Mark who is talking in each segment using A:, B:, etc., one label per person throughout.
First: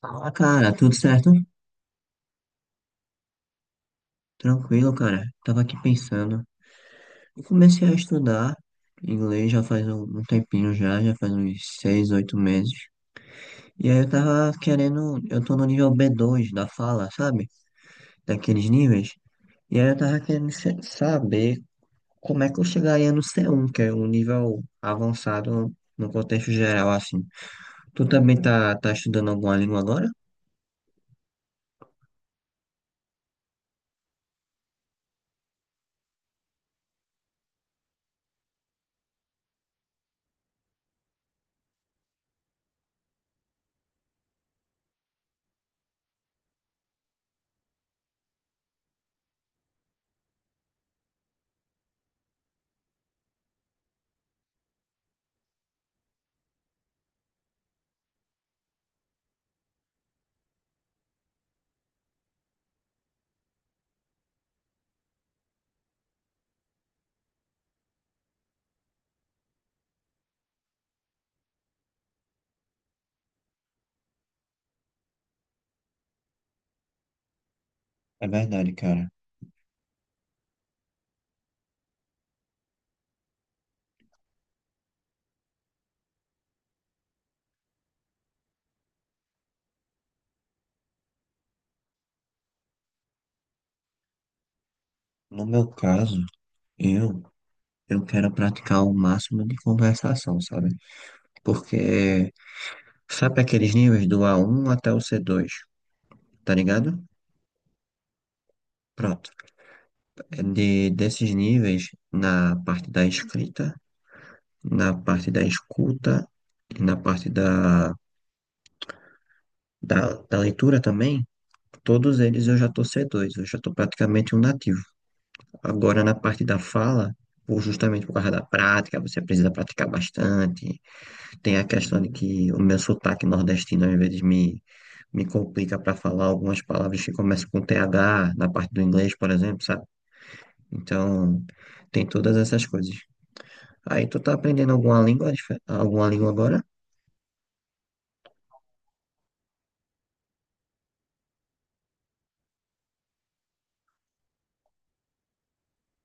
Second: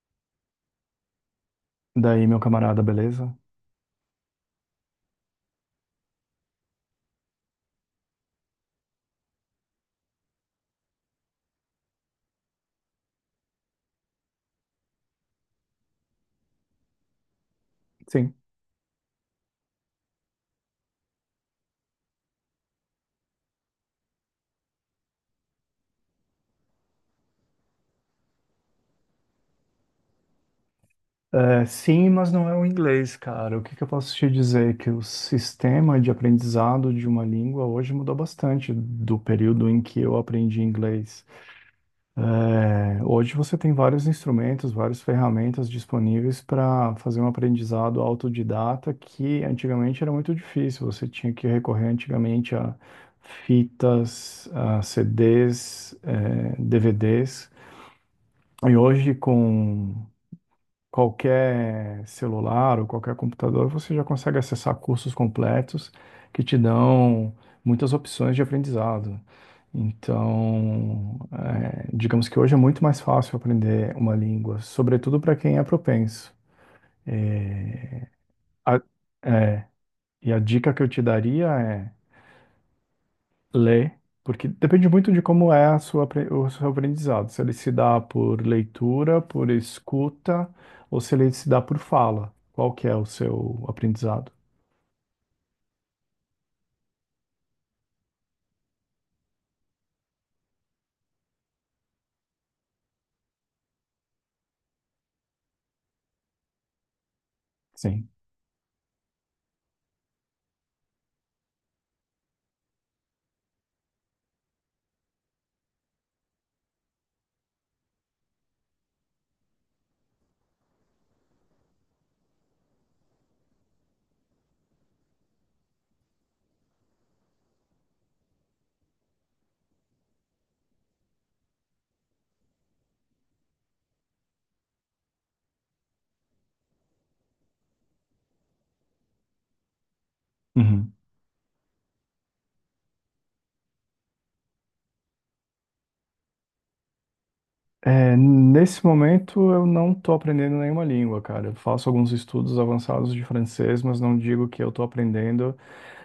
A: Fala, cara, tudo certo?
B: Daí, meu camarada, beleza?
A: Tranquilo, cara. Tava aqui pensando. Eu comecei a estudar inglês já faz um tempinho já faz uns seis, oito meses. E aí eu tô no nível B2 da fala, sabe?
B: Sim.
A: Daqueles níveis. E aí eu tava querendo saber como é que eu chegaria no C1, que é um nível avançado no contexto geral, assim. Tu também tá estudando alguma língua agora?
B: É, sim, mas não é o inglês, cara. O que que eu posso te dizer? Que o sistema de aprendizado de uma língua hoje mudou bastante do período em que eu aprendi inglês. Hoje você tem vários instrumentos, várias ferramentas disponíveis para fazer um aprendizado autodidata que antigamente era muito difícil. Você tinha que recorrer antigamente a fitas, a CDs, DVDs. E hoje, com qualquer celular ou qualquer computador, você já consegue acessar cursos completos que te dão muitas opções de aprendizado. Então, digamos que hoje é muito mais fácil aprender uma língua, sobretudo para quem é propenso. É,
A: É verdade,
B: a-
A: cara.
B: é, e a dica que eu te daria é ler, porque depende muito de como é a o seu aprendizado. Se ele se dá por leitura, por escuta, ou se ele se dá por fala. Qual que é o seu aprendizado?
A: No meu caso, eu eu quero praticar o máximo de conversação, sabe? Porque sabe aqueles níveis do A1 até o C2, tá ligado?
B: Sim.
A: Pronto. Desses níveis, na parte da escrita, na parte da escuta e na parte da leitura também, todos eles eu já tô C2, eu já tô praticamente um nativo. Agora, na parte da fala, justamente por causa da prática, você precisa praticar bastante. Tem a questão de que o meu sotaque nordestino às vezes me complica para falar algumas palavras que começam com TH, na parte do inglês, por exemplo, sabe?
B: Uhum.
A: Então, tem todas essas coisas. Aí, tu tá aprendendo alguma língua, alguma língua agora?
B: É, nesse momento eu não estou aprendendo nenhuma língua, cara. Eu faço alguns estudos avançados de francês, mas não digo que eu estou aprendendo,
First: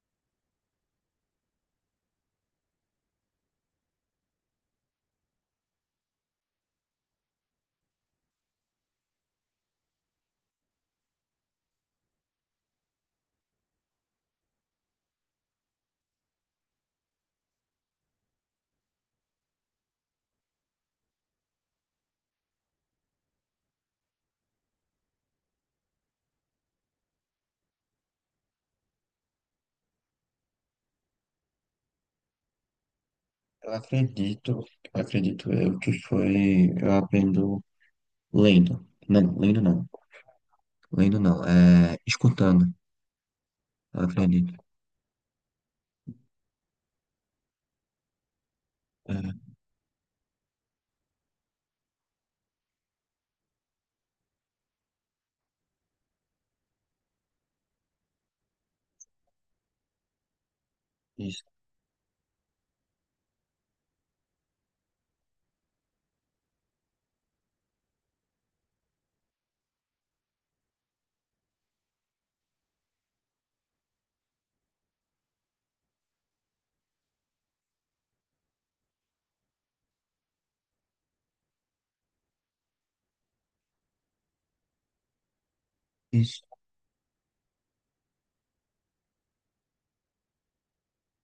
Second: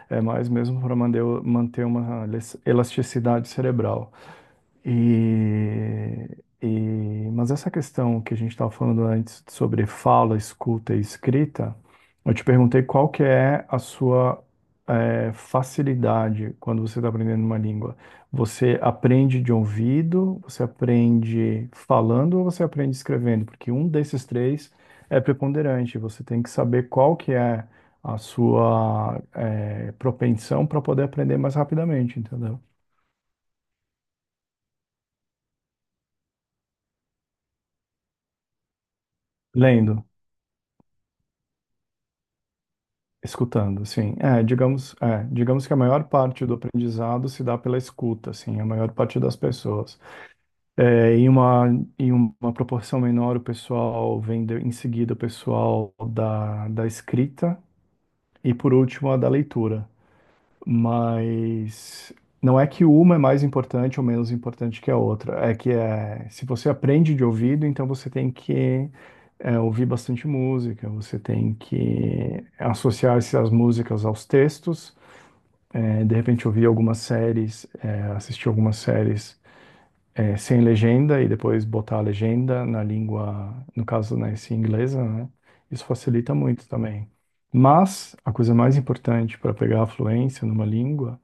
B: é mais mesmo para manter uma elasticidade cerebral. E, mas essa questão que a gente estava falando antes sobre fala, escuta e escrita, eu te perguntei qual que é a sua facilidade quando você está aprendendo uma língua. Você aprende de ouvido, você aprende falando ou você aprende escrevendo? Porque um desses três é preponderante. Você tem que saber qual que é a sua propensão para poder aprender mais rapidamente, entendeu?
A: Eu acredito, acredito eu que foi, eu aprendo lendo. Não, lendo não.
B: Lendo.
A: Lendo não, é escutando,
B: Escutando,
A: eu
B: sim.
A: acredito.
B: Digamos que a maior parte do aprendizado se dá pela escuta, assim, a maior parte das
A: É,
B: pessoas. É, em uma, Em uma proporção menor, o pessoal em seguida o pessoal da, da escrita e, por último, a da leitura.
A: isso,
B: Mas não é que uma é mais importante ou menos importante que a outra. Se você aprende de ouvido, então você tem que ouvir bastante música, você tem que associar essas músicas aos textos, de repente ouvir algumas séries, assistir algumas séries sem legenda e depois botar a legenda na língua, no caso, né, se inglesa, né? Isso facilita
A: isso.
B: muito também. Mas a coisa mais importante para pegar a fluência numa língua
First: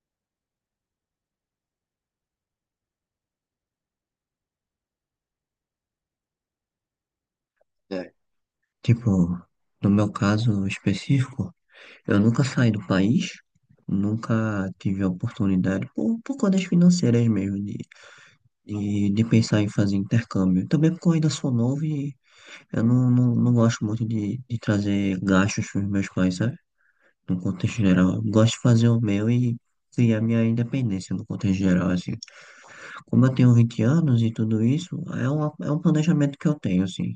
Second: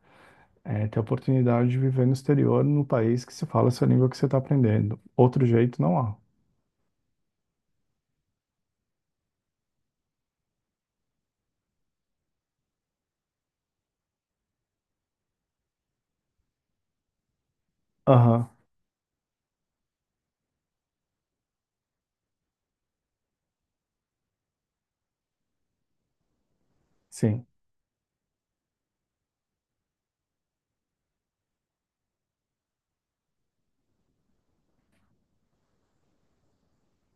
B: ter a oportunidade de viver no exterior, no país que se fala essa língua que você está aprendendo. Outro jeito não há.
A: É. Tipo, no meu caso específico, eu nunca saí do país, nunca tive a oportunidade, por contas financeiras mesmo, de,
B: Aham,
A: de, de pensar em fazer intercâmbio. Também porque eu ainda sou novo e eu não gosto muito de trazer gastos para os meus pais, sabe? No
B: sim,
A: contexto geral. Eu gosto de fazer o meu e criar minha independência no contexto geral, assim. Como eu tenho 20 anos e tudo isso, é um planejamento que eu tenho, assim.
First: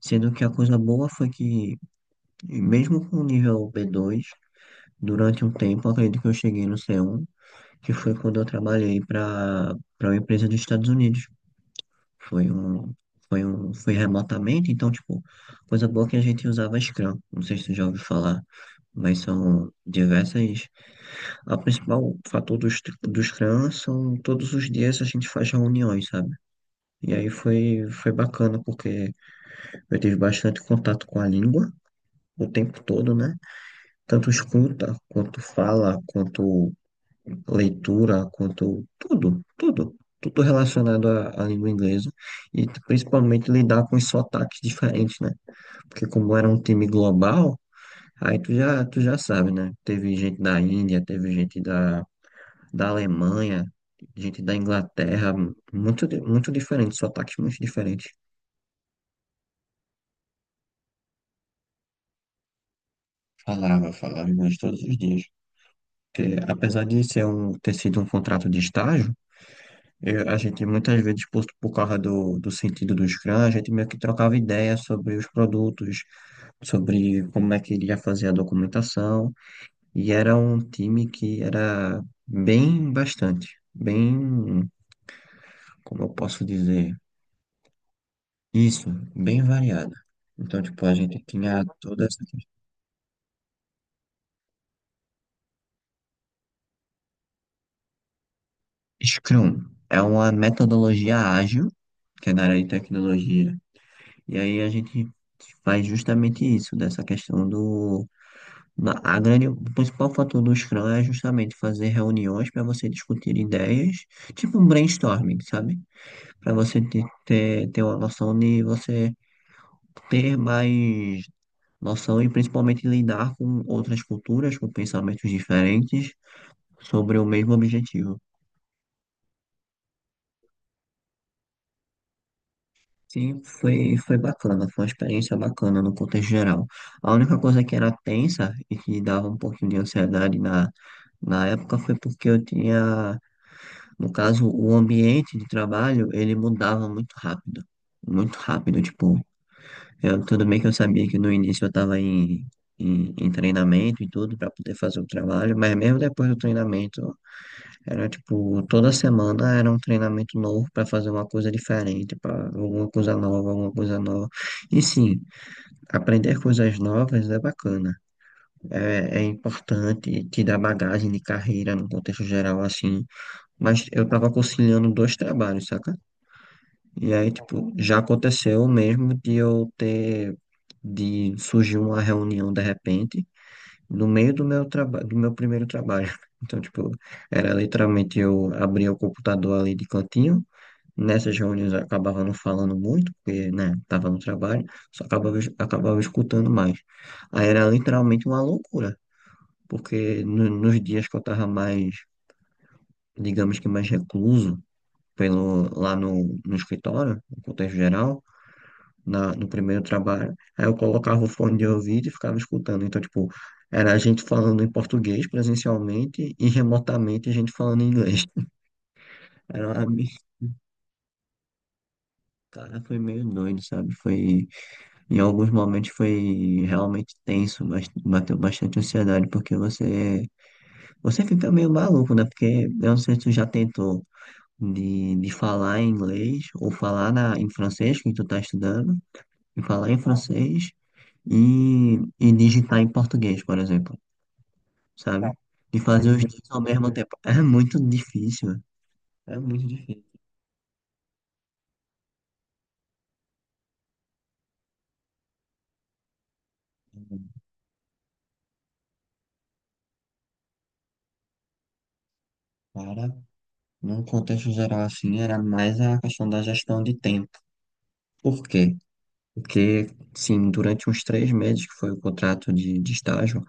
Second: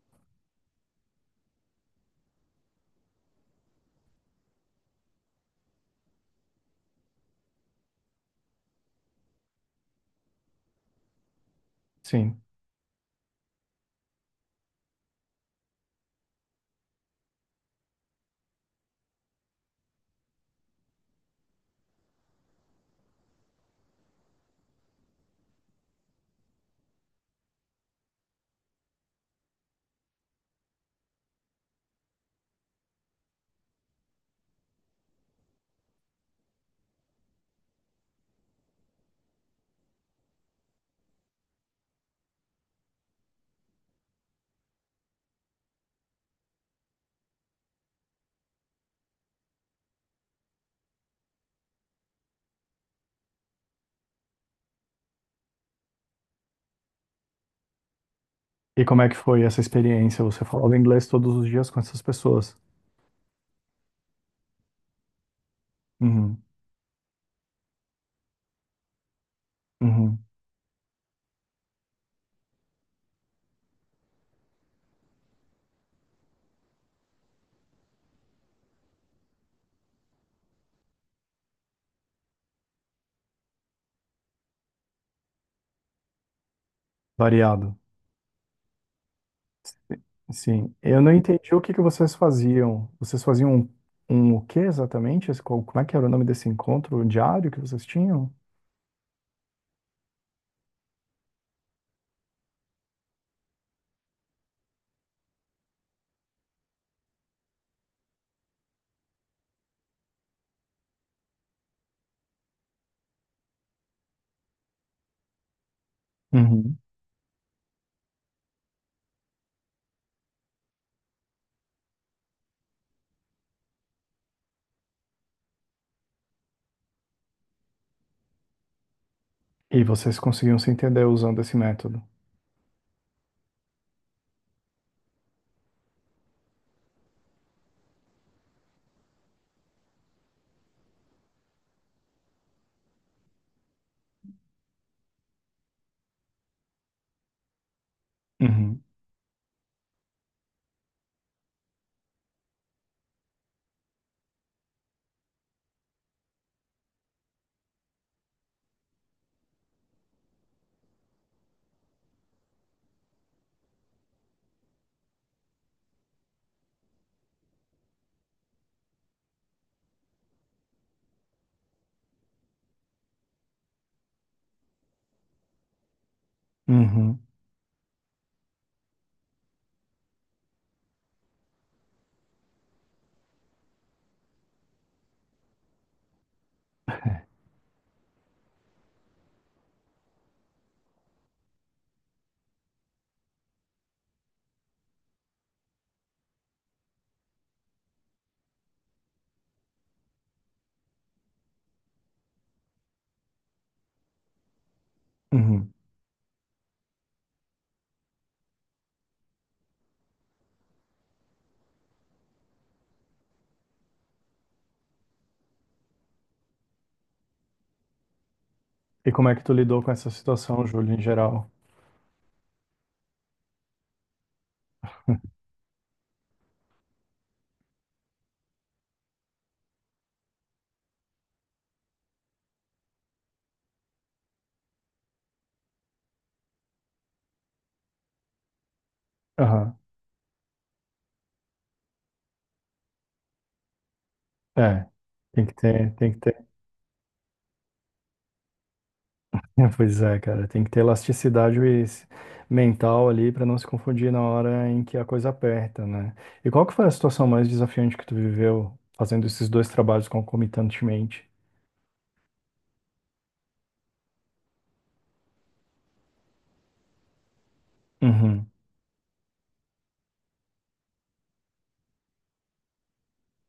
A: Sendo que a coisa boa foi que, mesmo com o nível B2, durante um tempo, eu acredito que eu cheguei no C1, que foi quando eu trabalhei para uma empresa dos Estados Unidos.
B: sim.
A: Foi um foi remotamente, então tipo, coisa boa que a gente usava Scrum. Não sei se tu já ouviu falar, mas são diversas. A principal fator do Scrum são todos os dias a gente faz reuniões, sabe? E aí foi bacana porque eu tive bastante contato com a língua o tempo todo, né? Tanto escuta, quanto fala, quanto leitura, quanto tudo, tudo, tudo relacionado à língua inglesa e principalmente lidar com os sotaques diferentes, né? Porque como era um time global, aí tu já sabe, né? Teve gente da Índia, teve gente da Alemanha, gente da Inglaterra, muito diferente, sotaques muito diferentes.
B: E como é que foi essa experiência? Você falava inglês todos os dias com essas pessoas?
A: Falava, falava inglês todos os dias. Porque,
B: Uhum,
A: apesar de ter sido um contrato de estágio,
B: uhum.
A: A gente muitas vezes, por causa do sentido do Scrum, a gente meio que trocava ideias sobre os produtos, sobre como é que iria fazer a documentação, e era um time que era bem bastante, bem, como eu posso dizer,
B: Variado,
A: isso, bem variado. Então,
B: sim.
A: tipo, a
B: Eu não
A: gente
B: entendi o
A: tinha
B: que que
A: toda
B: vocês
A: essa questão.
B: faziam. O que exatamente? Como é que era o nome desse encontro diário que vocês tinham?
A: Scrum é uma metodologia ágil, que é na área de tecnologia, e aí a gente faz justamente isso, dessa questão do Na- A grande, o principal fator do Scrum é justamente fazer reuniões para você discutir ideias, tipo um brainstorming, sabe? Para
B: Uhum.
A: você ter uma noção de você ter mais noção e principalmente lidar com outras culturas, com pensamentos diferentes sobre o mesmo objetivo.
B: E vocês conseguiam se entender usando esse método?
A: Sim, foi bacana, foi uma experiência bacana no contexto geral. A única coisa que era tensa e que dava um pouquinho de ansiedade na época foi porque eu tinha. No caso, o ambiente de trabalho, ele mudava muito rápido. Muito rápido,
B: Uhum,
A: tipo, tudo bem que eu sabia que no início eu estava em treinamento e tudo para poder fazer o trabalho, mas mesmo depois do treinamento, era tipo, toda semana era um treinamento novo para fazer uma coisa diferente, para alguma coisa nova, alguma coisa nova. E sim, aprender coisas novas é bacana, é importante, te dá bagagem de carreira no contexto geral, assim, mas eu estava conciliando dois trabalhos, saca? E
B: uhum,
A: aí, tipo, já aconteceu mesmo de de surgir uma reunião de repente, no meio do meu trabalho, do meu primeiro trabalho. Então, tipo, era literalmente eu abria o computador ali de cantinho. Nessas reuniões eu acabava não falando muito, porque, né, tava no trabalho, só acabava escutando mais. Aí era literalmente uma loucura, porque nos dias que eu tava mais, digamos que mais recluso,
B: uhum.
A: lá no escritório, no contexto geral, no primeiro trabalho. Aí eu colocava o fone de ouvido e ficava escutando. Então, tipo, era a gente falando em português presencialmente e remotamente a gente falando em inglês.
B: E como é que tu
A: Era
B: lidou
A: uma...
B: com
A: mi-
B: essa situação, Júlio, em geral?
A: Cara, foi meio doido, sabe? Foi. Em alguns momentos foi realmente tenso, mas bateu bastante ansiedade, porque você fica meio maluco, né? Porque eu não sei se tu já tentou de falar em inglês ou falar em francês, que tu tá estudando, e
B: Aham.
A: falar em francês e digitar em português, por exemplo,
B: É,
A: sabe? Não,
B: tem que
A: de
B: ter,
A: fazer
B: tem que
A: os dois
B: ter.
A: ao mesmo tempo. É muito difícil, é muito
B: Pois
A: difícil.
B: é, cara, tem que ter mental ali para não se confundir na hora em que a coisa aperta, né? E qual que foi a situação mais desafiante que tu viveu fazendo esses dois trabalhos concomitantemente?
A: Cara, num contexto geral assim, era mais a questão da gestão de tempo. Por
B: Uhum,
A: quê? Porque, sim, durante uns 3 meses, que foi o contrato de estágio,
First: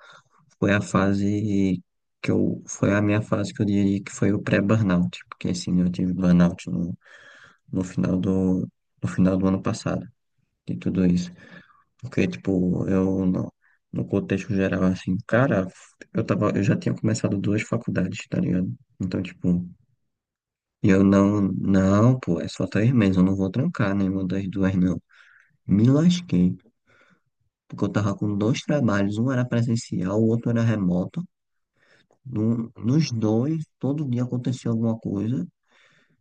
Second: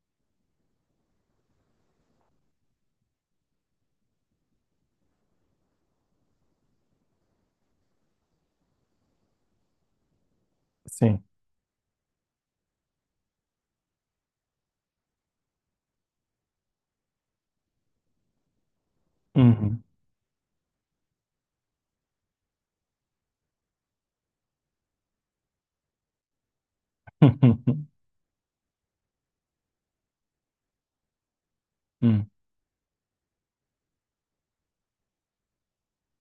A: foi a fase foi a minha fase que eu diria que foi o pré-burnout, porque, assim, eu tive burnout no final do, no final do ano passado, de tudo
B: sim.
A: isso. Porque, tipo, eu não, no contexto geral, assim, cara, eu já tinha começado duas faculdades, tá ligado? Então, tipo,
B: Uhum.
A: eu não, não, pô, é só 3 meses, eu não vou trancar nenhuma das duas, não. Me lasquei, porque eu tava com dois trabalhos, um era presencial, o outro era remoto.
B: Hum.
A: Nos dois, todo dia acontecia alguma coisa,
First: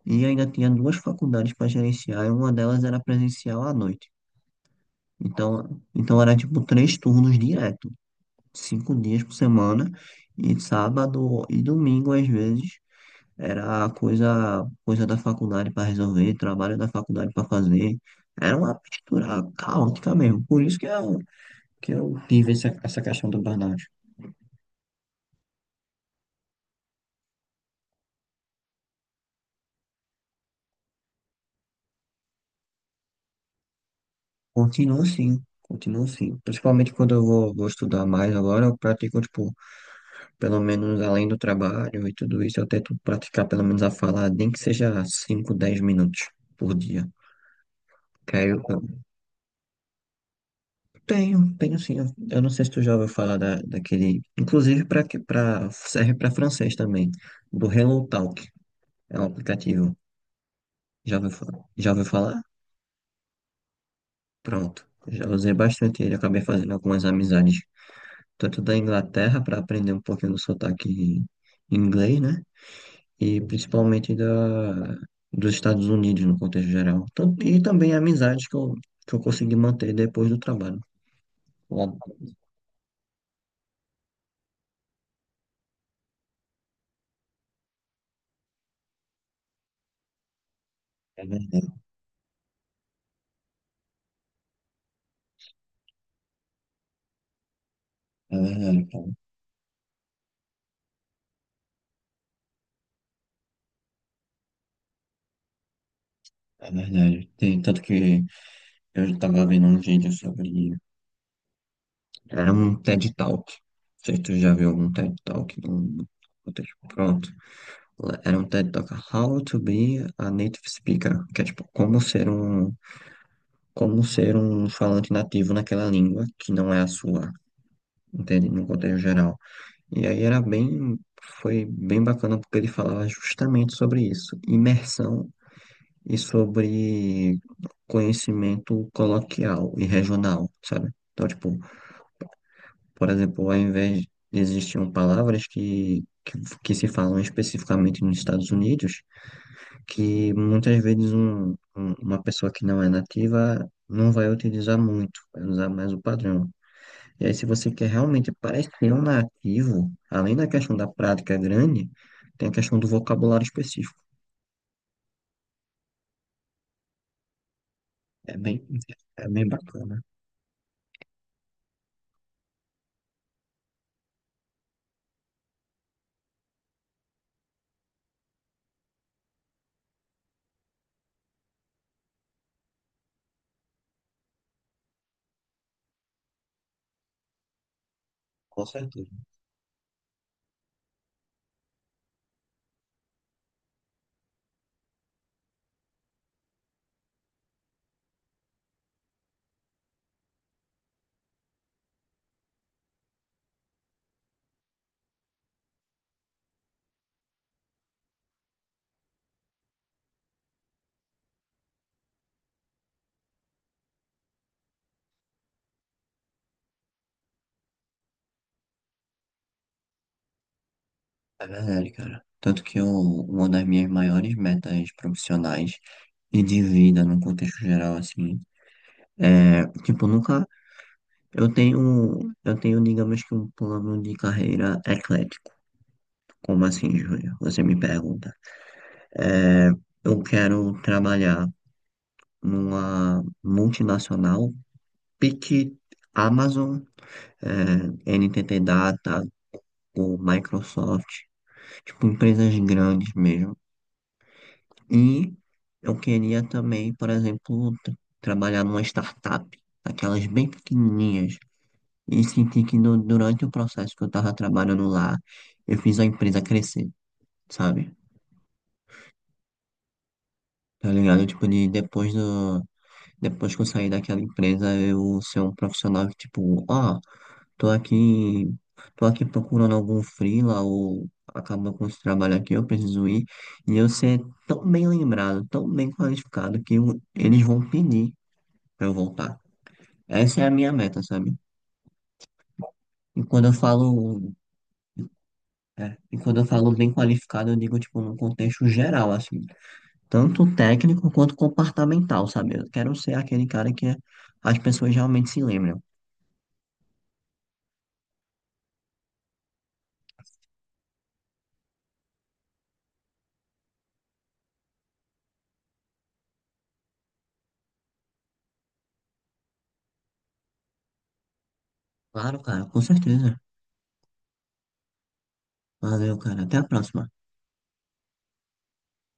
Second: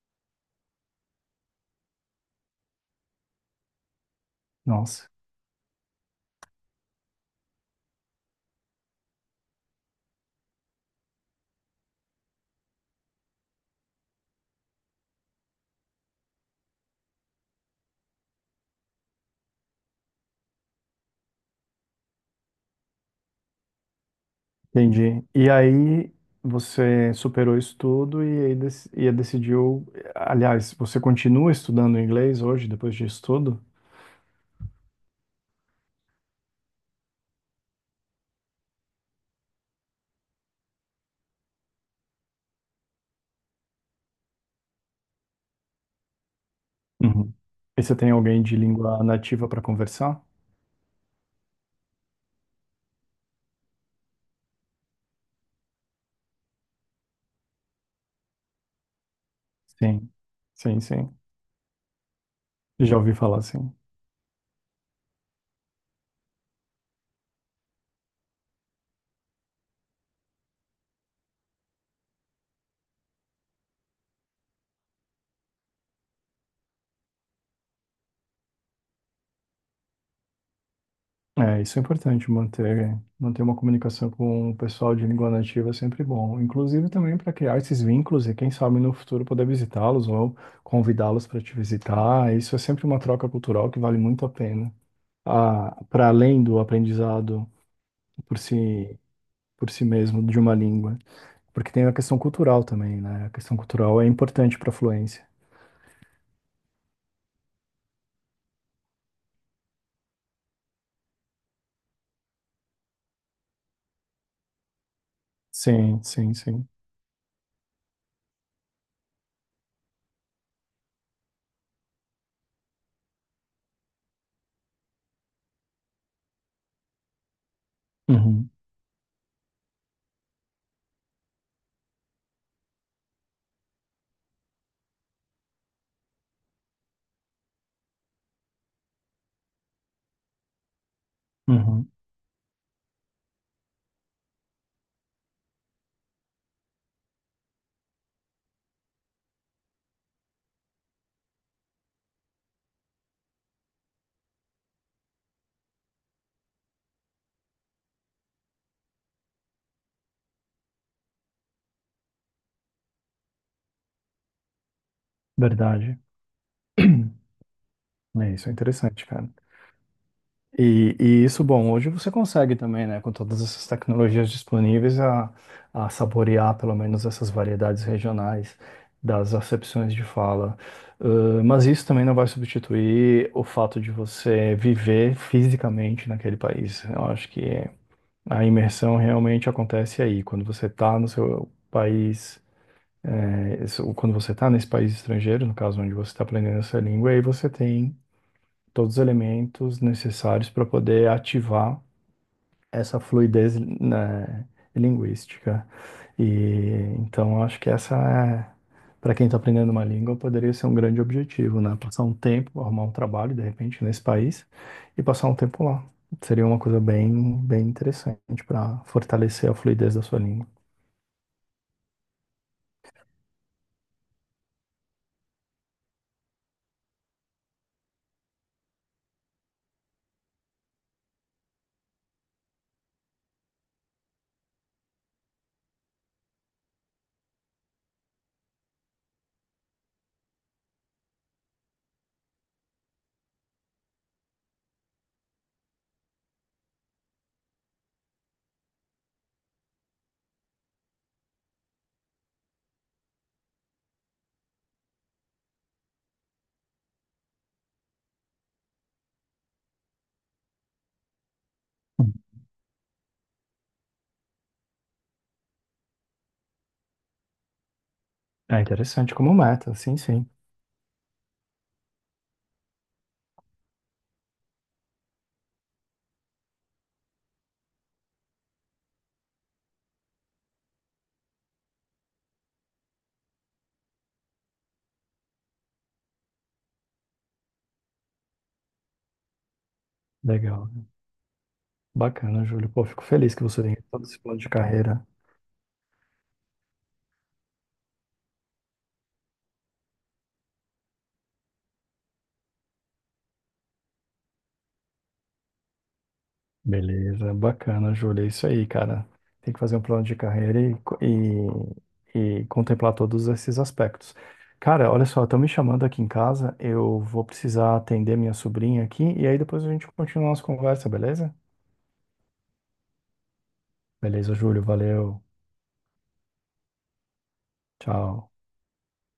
A: e ainda tinha duas faculdades para gerenciar, e uma delas era presencial à noite.
B: Nossa,
A: Então era tipo 3 turnos direto. 5 dias por semana, e sábado e domingo, às vezes, era coisa da faculdade para resolver, trabalho da faculdade para fazer. Era uma mistura caótica mesmo. Por isso que eu tive essa questão do burnout.
B: entendi. E aí você superou isso tudo e aí e decidiu, aliás, você continua estudando inglês hoje depois disso tudo?
A: Continuo sim, continuo sim. Principalmente quando eu vou estudar mais agora, eu pratico, tipo, pelo menos além do trabalho e tudo isso, eu tento praticar pelo menos a falar, nem que seja 5 10 minutos por dia.
B: Uhum. E você tem
A: Que
B: alguém
A: aí
B: de
A: eu,
B: língua nativa para conversar?
A: Tenho, tenho sim. Eu não sei se tu já ouviu falar daquele. Inclusive, serve para francês também. Do Hello Talk. É um aplicativo.
B: Sim, sim,
A: Já
B: sim.
A: ouviu, fa- já ouviu falar?
B: Já ouvi falar, sim.
A: Pronto. Já usei bastante ele. Acabei fazendo algumas amizades. Tanto da Inglaterra, para aprender um pouquinho do sotaque inglês, né? E principalmente dos Estados Unidos, no contexto geral. E também amizades que eu consegui manter depois do trabalho.
B: É, isso é
A: Lá-
B: importante, manter, manter uma comunicação com o pessoal de língua nativa é sempre bom. Inclusive também para criar esses vínculos e quem sabe no futuro poder visitá-los ou
A: É
B: convidá-los para te
A: verdade,
B: visitar. Isso é sempre uma troca cultural que vale muito a pena. Ah, para além do aprendizado
A: é
B: por
A: verdade,
B: si,
A: cara.
B: por si mesmo de uma língua. Porque tem a questão cultural também, né? A questão cultural é importante para fluência.
A: É verdade. Tem, tanto que eu estava vendo um vídeo sobre. Era um TED Talk. Não sei se tu já viu algum TED Talk
B: Sim,
A: no
B: sim, sim.
A: contexto. Pronto. Era um TED Talk How to be a Native Speaker. Que é tipo, como ser um falante nativo naquela língua que não é a sua. Entende?
B: Uhum,
A: No contexto geral. E aí era bem. Foi bem bacana porque ele falava justamente sobre isso. Imersão e sobre conhecimento coloquial e regional, sabe? Então, tipo,
B: uhum.
A: por exemplo, ao invés de existiam palavras que se falam especificamente nos Estados Unidos, que muitas vezes uma pessoa que não é nativa não vai utilizar muito, vai usar mais o padrão. E aí, se você quer realmente parecer um nativo, além da questão da prática grande, tem a questão do vocabulário específico.
B: Verdade. É,
A: É
B: isso é
A: bem,
B: interessante,
A: é
B: cara.
A: bem bacana.
B: E isso, bom, hoje você consegue também, né, com todas essas tecnologias disponíveis, a saborear pelo menos essas variedades regionais das acepções de fala. Mas isso também não vai substituir o fato de você viver fisicamente naquele país. Eu acho que a
A: Com
B: imersão
A: certeza.
B: realmente acontece aí, quando você está no seu país, quando você está nesse país estrangeiro, no caso onde você está aprendendo essa língua, aí você tem todos os elementos necessários para poder ativar essa fluidez, né, linguística. E então eu acho que essa é, para quem está aprendendo uma língua, poderia ser um grande objetivo, né? Passar um tempo, arrumar um trabalho, de repente, nesse país e passar um tempo lá. Seria uma coisa bem, bem interessante para fortalecer a fluidez da sua língua.
A: É verdade, cara. Tanto que eu, uma das minhas maiores metas profissionais e de vida no contexto geral, assim, é, tipo, nunca, eu tenho, digamos que um plano de carreira eclético. Como assim, Júlia? Você me pergunta. É, eu quero trabalhar numa multinacional, pique Amazon, NTT Data, ou Microsoft, tipo, empresas grandes mesmo. E eu queria também, por exemplo, trabalhar numa startup, aquelas bem pequenininhas,
B: Hum.
A: e sentir que durante o processo que eu tava trabalhando lá, eu fiz a empresa crescer, sabe?
B: É interessante como meta, sim, sim.
A: Tá ligado? Tipo, depois que eu sair daquela empresa, eu ser um profissional que, tipo, ó, tô aqui, tô aqui procurando algum freela ou acabou com esse trabalho aqui, eu preciso ir, e eu ser tão bem lembrado, tão bem qualificado eles vão pedir pra eu voltar. Essa é a
B: Legal.
A: minha meta, sabe?
B: Bacana, Júlio. Pô, fico
A: E
B: feliz que
A: quando eu
B: você tenha todo esse
A: falo,
B: plano de carreira.
A: e quando eu falo bem qualificado, eu digo, tipo, num contexto geral, assim, tanto técnico quanto comportamental, sabe? Eu quero ser aquele cara que as pessoas realmente se lembram.
B: Beleza, bacana, Júlia. É isso aí, cara. Tem que fazer um plano de carreira e contemplar todos esses aspectos. Cara, olha só, estão me chamando aqui em casa. Eu vou precisar atender minha sobrinha aqui e aí depois a gente continua a nossa conversa, beleza?
A: Claro, cara, com certeza.
B: Beleza, Júlio. Valeu.
A: Valeu, cara. Até a próxima.
B: Tchau.